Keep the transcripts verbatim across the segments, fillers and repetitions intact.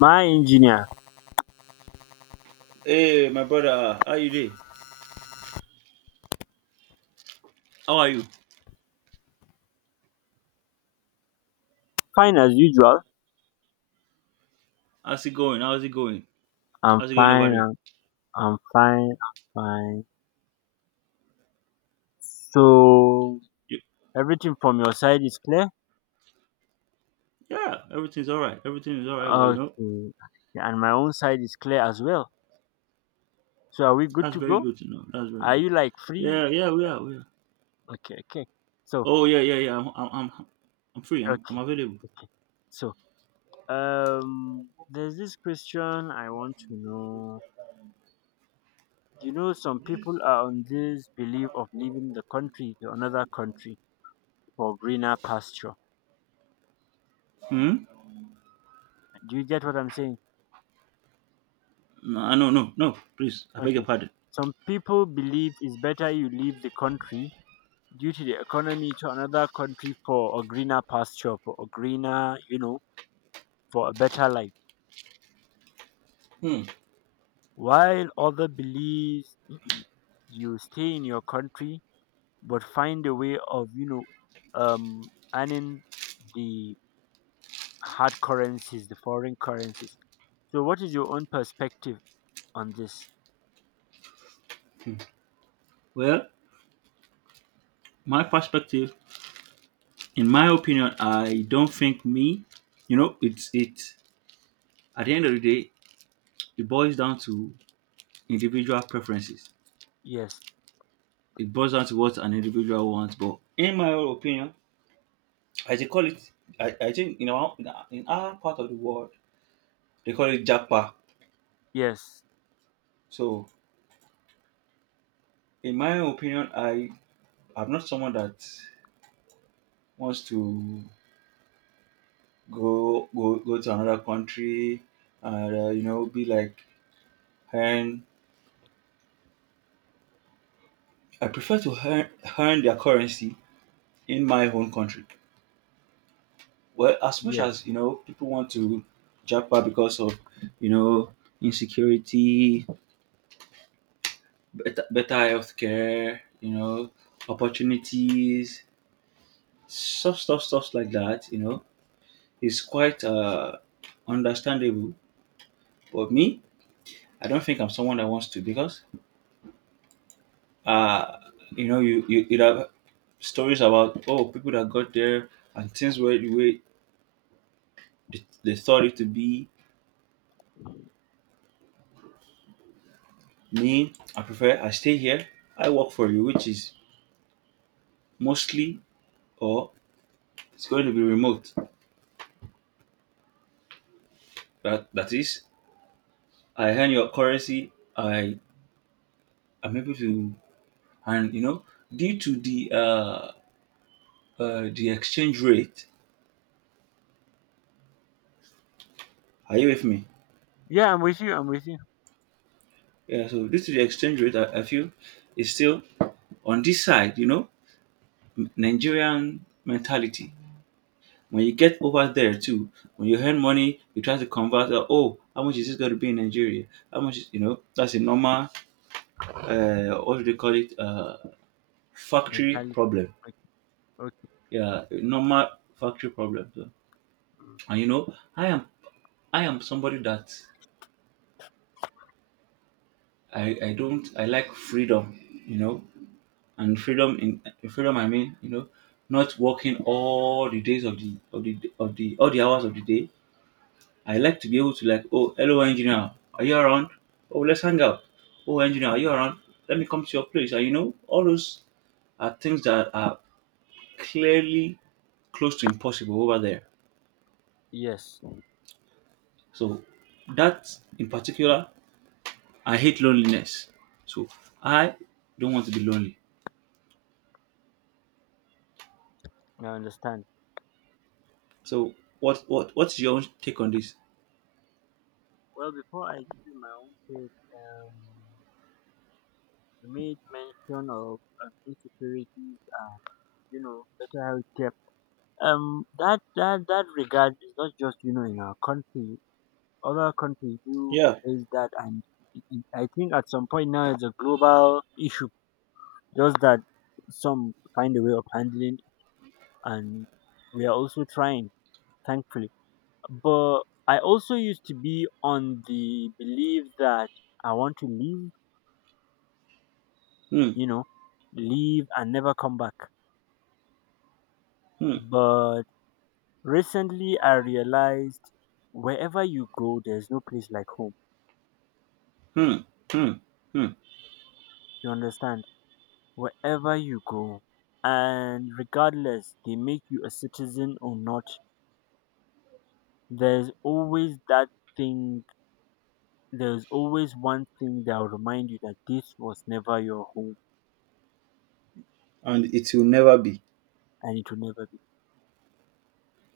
My engineer. Hey, my brother, uh, how you doing? How are you? Fine as usual. How's it going? How's it going? I'm How's it going fine, over there? i'm i'm fine, I'm fine. So You- everything from your side is clear. Yeah, everything's all right. Everything is all right. Well, you know, Okay. And my own side is clear as well. So are we good that's to very go? good to know. That's very Are good. you like free? Yeah, yeah, we are, we are. Okay, okay. So Oh, yeah, yeah, yeah. I'm, I'm, I'm, I'm free. I'm, okay, I'm available. okay. So um there's this question I want to know. You know some people are on this belief of leaving the country to another country for greener pasture. Hmm? Do you get what I'm saying? No, no, no, no. Please, I beg your Okay. pardon. Some people believe it's better you leave the country due to the economy to another country for a greener pasture, for a greener, you know, for a better life. Hmm. While other believes you stay in your country but find a way of, you know, um, earning the hard currencies, the foreign currencies. So, what is your own perspective on this? Well, my perspective, in my opinion, I don't think me, you know, it's it. At the end of the day, it boils down to individual preferences. Yes, It boils down to what an individual wants. But in my own opinion, as they call it, I, I think in our in our part of the world they call it japa. yes, So in my own opinion, I I'm not someone that wants to go go go to another country and uh, you know, be like earn. I prefer to earn, earn their currency in my own country. Well, as much yes. as you know, people want to japa because of, you know, insecurity, better, better healthcare, you know, opportunities, stuff, stuff, stuff like that, you know, is quite uh, understandable. But me, I don't think I'm someone that wants to because, uh, you know, you, you, you have stories about, oh, people that got there and things were the way they, they thought it to be. Me, I prefer, I stay here, I work for you, which is mostly or it's going to be remote. That, that is, I earn your currency, I I'm able to, and you know, due to the uh, uh, the exchange rate, are you with me? Yeah, I'm with you. I'm with you. Yeah. So due to the exchange rate, I, I feel is still on this side. You know, M- Nigerian mentality. When you get over there too, when you earn money, you try to convert. Uh, oh, how much is this going to be in Nigeria? How much? Is, you know, that's a normal. Uh, what do they call it? Uh, factory Mentality. problem. Okay. Okay. Yeah, normal factory problem. So, and you know, I am I am somebody that I, I don't I like freedom, you know, and freedom in freedom I mean, you know, not working all the days of the of the of the all the hours of the day. I like to be able to, like, oh, hello, engineer, are you around? Oh, let's hang out. Oh, engineer, are you Mm. around? Let me come to your place. And you know, all those are things that are clearly close to impossible over there. Yes, So that in particular, I hate loneliness. So I don't want to be lonely. I understand. So what what what's your own take on this? Well, before I give you my own take, um, you made mention of um, insecurities and you know better healthcare. Um, that that that regard is not just you know in our country. Other countries do Yeah. face that, and it, it, I think at some point now it's a global issue. Just that some find a way of handling, and we are also trying, thankfully. But I also used to be on the belief that I want to leave, Hmm, you know, leave and never come back. hmm, But recently I realized wherever you go, there's no place like home. hmm, hmm, hmm. You understand? Wherever you go, and regardless they make you a citizen or not, there's always that thing, there's always one thing that will remind you that this was never your home And it will never be. and it will never.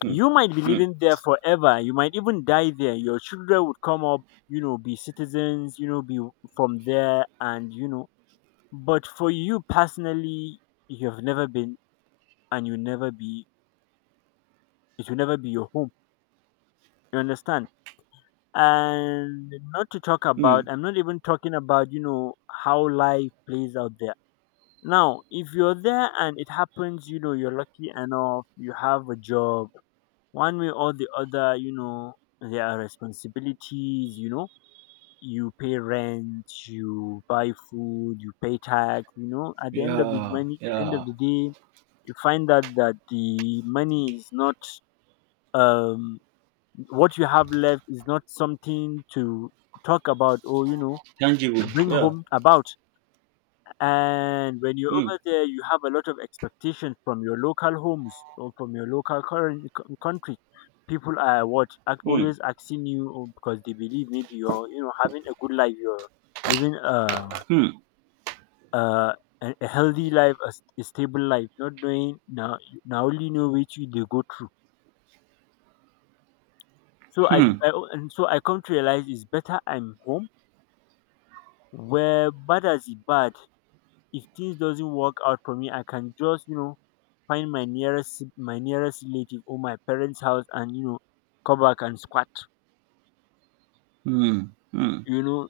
Hmm, You might be hmm, living there forever. You might even die there. Your children would come up, you know, be citizens, you know, be from there, and you know. But for you personally, you have never been, and you never be. It will never be your home. You understand? And not to talk hmm. about. I'm not even talking about you know how life plays out there. Now, if you're there and it happens, you know, you're lucky enough, you have a job. One way or the other, you know, there are responsibilities, you know, you pay rent, you buy food, you pay tax, you know, at the end of the Yeah, money, the end of yeah. the day, you find out that the money is not, um, what you have left is not something to talk about or, you know, Tangible. to bring Yeah. home about. And when you're Hmm, over there, you have a lot of expectations from your local homes or from your local current country. People are what ac- hmm, always asking you, oh, because they believe maybe you're you know having a good life, you're living a hmm, a, a a healthy life, a, s- a stable life, not knowing now now only know which way they go through. So I, hmm, I and so I come to realize it's better I'm home where bad as it bad if things doesn't work out for me I can just you know find my nearest si-, my nearest relative or my parents house and you know come back and squat. hmm, hmm, you know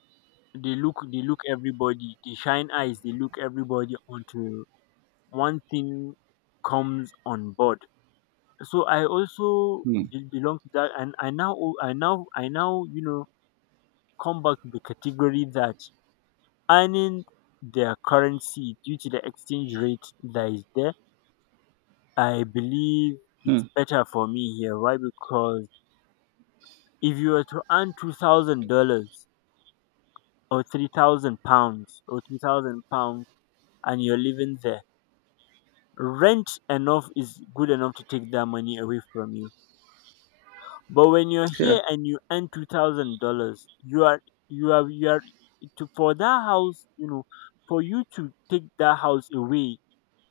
they look they look everybody, they shine eyes, they look everybody until one thing comes on board. So I also hmm, be- belong to that, and I now o- I now I now you know come back to the category that earning their currency due to the exchange rate that is there. I believe hmm. it's better for me here. Why? Because if you were to earn two thousand dollars or three thousand pounds or two thousand pounds and you're living there, rent enough is good enough to take that money away from you. But when you're Yeah, here and you earn two thousand dollars, you are you are you are to for that house, you know, for you to take that house away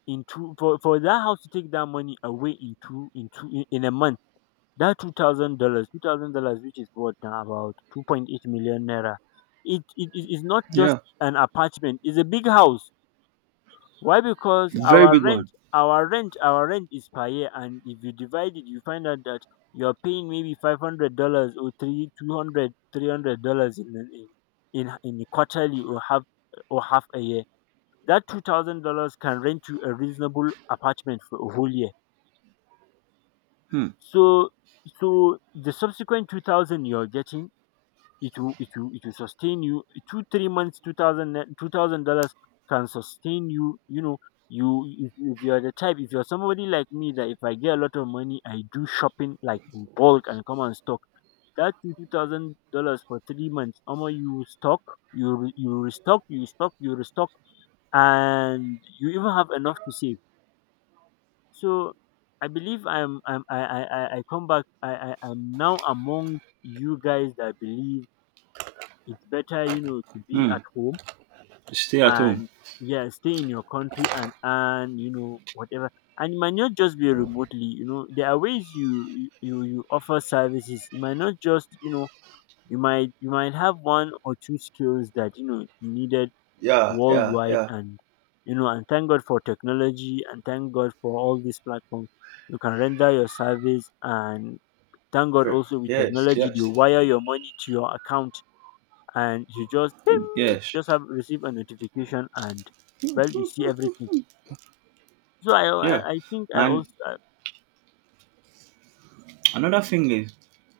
in two for, for that house to take that money away in two in two in in a month. That two thousand dollars, two thousand dollars, which is what now about two point eight million naira. It, it it is not just yeah. an apartment; it's a big house. Why? Because Very our big one. rent, our rent, our rent is per year, and if you divide it, you find out that you are paying maybe five hundred dollars or three two hundred three hundred dollars in in in in quarterly or half or half a year. That two thousand dollars can rent you a reasonable apartment for a whole year. Hmm, So so the subsequent two thousand you're getting, it will it will it will sustain you two three months, two thousand uh, two thousand dollars can sustain you. You know You if, if you're the type, if you're somebody like me that if I get a lot of money I do shopping like in bulk and come and stock, that two thousand dollars for three months, Omo, you stock, you re- you restock, you stock, you restock and you even have enough to save. So I believe i'm i'm i i i I come back, i i am now among you guys that believe it's better you know to be hmm. at home. Stay at home. And yeah, stay in your country and earn you know whatever. And it might not just be remotely, you know there are ways you you you you offer services, it might not just you know you might you might have one or two skills that you know needed Yeah, yeah, worldwide. yeah. And you know and thank god for technology, and thank god for all these platforms you can render your service. And thank god Ver- also with Yes, technology they yes, wire your money to your account and you just ping, yes, just have receive a notification and well you see everything. So I yeah. I, I think I And also uh, another thing is,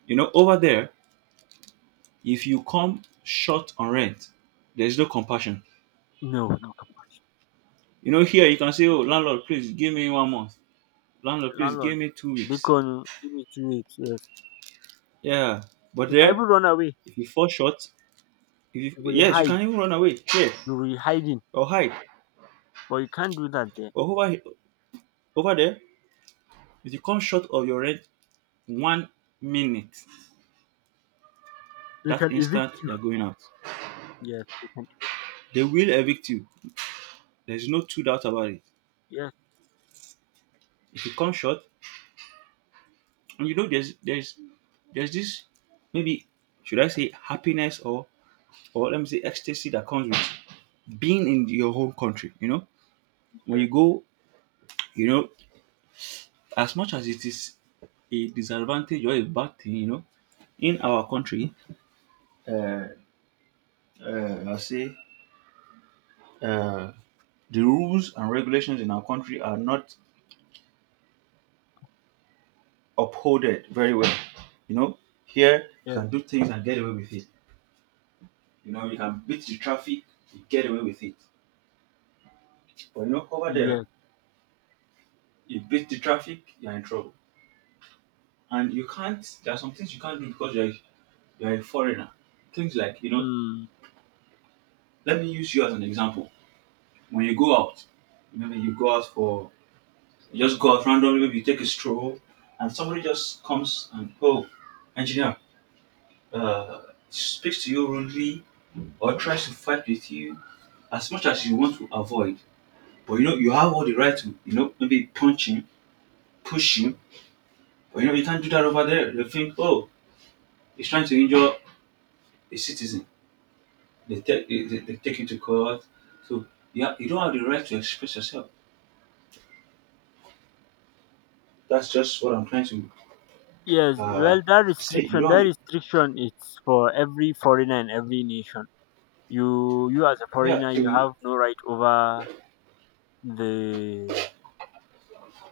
you know, over there, if you come short on rent, there's no compassion. no no come You know, here you can say, oh, landlord, please give me one month. on, Landlord, please landlord. give me two weeks. Bacon give me two weeks, yes, Yeah. But you can even there, run away, if you fall short, if you, you will yes, you hide, can even run away here you will be hiding. or hide. But you can't do that there. But over over there, if you come short of your rent one minute, They that can evict instant you. you're going out. Yes, they can evict. They will evict you. There's no two doubt about it. Yes, If you come short, and you know there's there's there's this, maybe should I say happiness or or let me say ecstasy that comes with being in your home country. You know, when yes, you go, you know, as much as it is a disadvantage or a bad thing, you know, in our country, uh, uh, I'll say uh, the rules and regulations in our country are not upholded very well. You know, here you yes, can do things and get away with it. You know, you can beat the traffic, you get away with it. But you know, over there, yes. you beat the traffic, you're in trouble. And you can't, there are some things you can't do because you're you're a foreigner. Things like, you know, Mm. let me use you as an example. When you go out, maybe you go out for, you just go out randomly, maybe you take a stroll, and somebody just comes and, oh, engineer, uh, speaks to you rudely or tries to fight with you as much as you want to avoid. But you know, you have all the right to, you know, maybe punch him, push him, but you know, you can't do that over there. They think, oh, he's trying to injure a citizen. They take, they, they they take you to court. So, yeah, you don't have the right to express yourself. That's just what I'm trying to Yes. uh, Well, that say. You restriction, don't that have, restriction is for every foreigner and every nation. You you as a yeah, foreigner so you you, have no right over The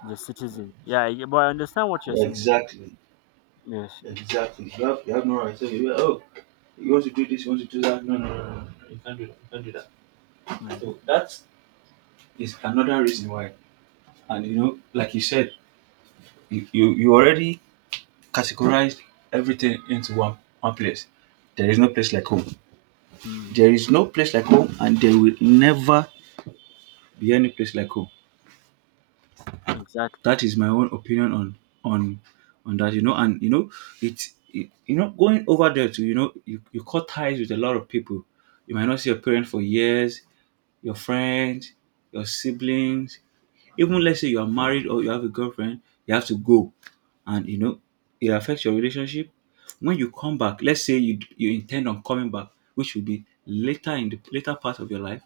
the citizen. Yeah, I but I understand what you're saying. exactly, Yes. Yes. exactly. You have, you have no right to say, well, oh, you want to do this, you want to do that. No, no, no, no, no. You can't do that, you can't do that. Mm, So that is another reason why. And you know, like you said, you, you, you already categorized everything into one, one place. There is no place like home. mm, There is no place like home, and there will never be any place like home. exactly. That is my own opinion on on on that, you know. And you know, it's it, you know, going over there to, you know, you, you cut ties with a lot of people. You might not see your parents for years, your friends, your siblings. Even let's say you are married or you have a girlfriend, you have to go, and you know it affects your relationship. When you come back, let's say you you intend on coming back, which will be later in the later part of your life,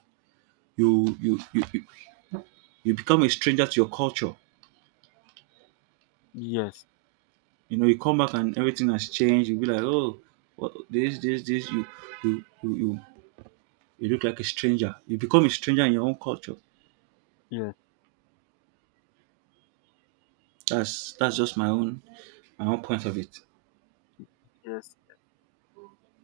you you you you you become a stranger to your culture. Yes. You know, you come back and everything has changed. You'll be like, oh, what, this, this, this. You, you, you, you, you look like a stranger. You become a stranger in your own culture. Yes. That's that's just my own, my own point of it. Yes.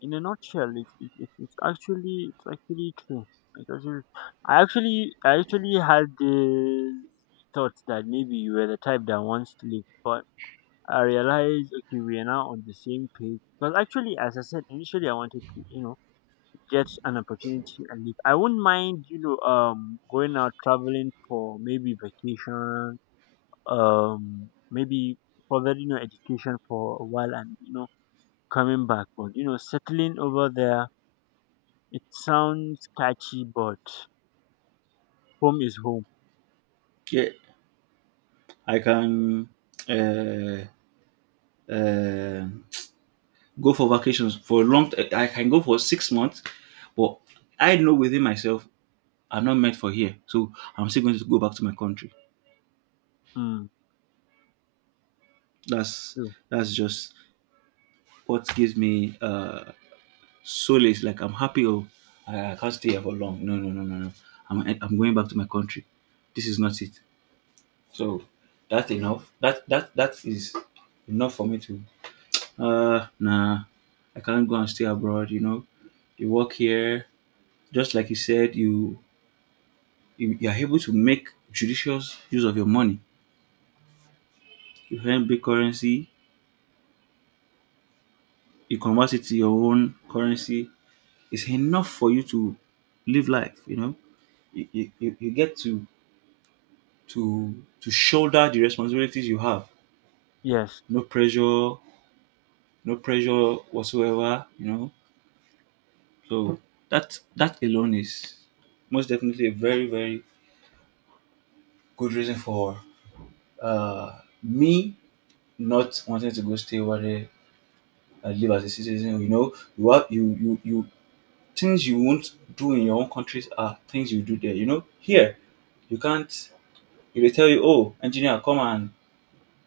In a nutshell, it, it, it, it's actually it's actually true. It's actually, I actually I actually had the thought that maybe you were the type that wants to live, but I realized okay, we are now on the same page. Because actually, as I said initially, I wanted to you know get an opportunity and leave. I wouldn't mind, you know, um, going out traveling for maybe vacation, um, maybe further, you know, education for a while and, you know, coming back. But, you know, settling over there, it sounds catchy, but home is home. Yeah, I can, uh, uh, go for vacations for a long. T- I can go for six months, but I know within myself I'm not meant for here, so I'm still going to go back to my country. Mm, That's true. that's just what gives me, uh, Sole is like, I'm happy. Oh, I, I can't stay here for long. No, no, no, no, no. I'm, I'm going back to my country. This is not it. So that's enough. That that that is enough for me to. Uh, nah, I can't go and stay abroad. You know, you work here. Just like you said, you you, you are able to make judicious use of your money. You earn big currency. You convert it to your own currency. It's enough for you to live life. You know, you, you, you you get to, to to shoulder the responsibilities you have. Yes. No pressure, no pressure whatsoever, you know. So that that alone is most definitely a very, very good reason for uh me not wanting to go stay over there and live as a citizen. You know, you have you you you things you won't do in your own countries are things you do there. You know, here you can't, if they tell you, oh, engineer, come and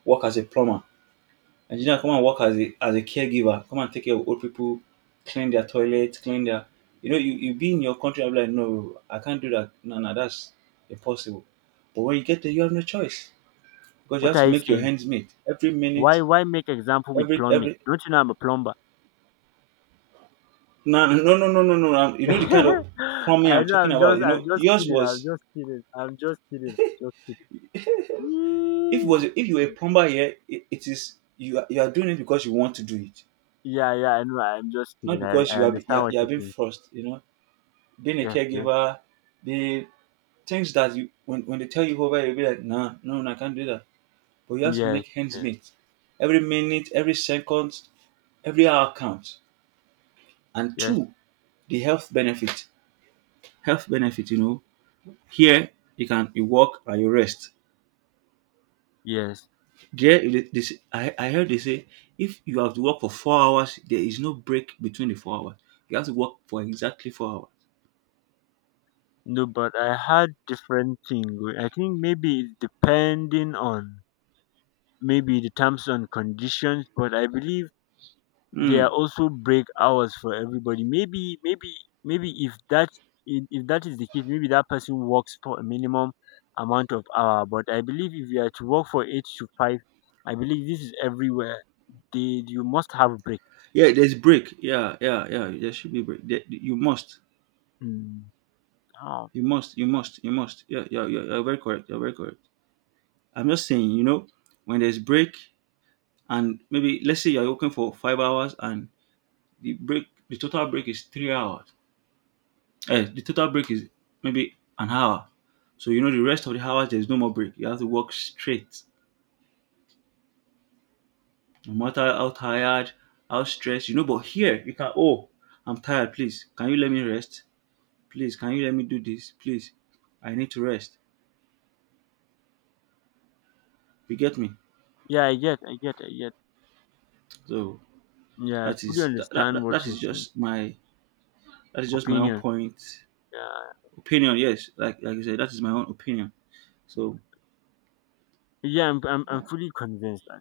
work as a plumber, Nigerians, come and work as a as a caregiver, come and take care of old people, clean their toilets, clean their, you know, you, you be in your country, I'm like, no, I can't do that. No, no, that's impossible. But when you get there, you have no choice because you What have are to you make your saying? hands meet every Why, minute, why make example with every plumbing? every. Don't you know I'm a plumber? No, no, no, no, no, no, no. You know the kind of plumbing I I'm know, talking I'm about. just You I'm know, just yours kidding. I'm was, just kidding. I'm just kidding. I'm just kidding. if was if you were a Mm. plumber here, it, it is you are, you are doing it because you want to do it, Yeah, yeah, I know. I'm just not kidding. I, because I you are you understand are, what you are you being think. forced. You know, being a Yes, yes, caregiver, being things that you, when, when they tell you over, you'll be like, nah, no, no, I can't do that, but you have to yes, make hands yes, meet every minute, every second, every hour counts. And yes. two, the health benefit health benefit, you know, here you can, you work and you rest. Yes. There, they, they, say- I, I heard they say if you have to work for four hours there is no break between the four hours, you have to work for exactly four hours. No, but I had different thing. w- I think maybe it's depending on maybe the terms and conditions, but I believe there are Hmm. also break hours for everybody. Maybe, maybe, maybe if that if if that is the case, maybe that person works for a minimum amount of hour. But I believe if you are to work for eight to five, I believe this is everywhere. They you must have break. Yeah, there's break, yeah, yeah, yeah, there should be break there, you must. Mm. Oh, You must, you must, you must. Yeah, yeah, yeah. You're very correct. You're very correct. I'm just saying, you know, when there's break, and maybe let's say you're working for five hours and the break, the total break is three hours. Eh, the total break is maybe an hour. So you know the rest of the hours there's no more break. You have to work straight, no matter how tired, how stressed. You know, but here you can. Oh, I'm tired. Please, can you let me rest? Please, can you let me do this? Please, I need to rest. You get me? yeah, I get, I get, I get. So Yeah, I that fully is that, that, understand that what that you're is saying. just my, that is just my own Opinion. point Yeah, opinion. Yes, like like you said, that is my own opinion. So yeah, I'm, I'm, I'm fully convinced that.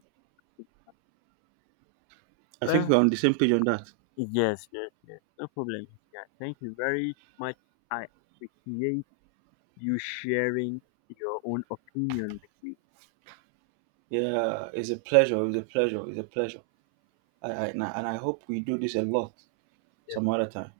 I think Well, we're on the same page on that. yes, yes, yes. No problem. Yeah, thank you very much. I appreciate you sharing your own opinion with me. Yeah, it's a pleasure. It's a pleasure. It's a pleasure. I, I and I and I hope we do this a lot some other time.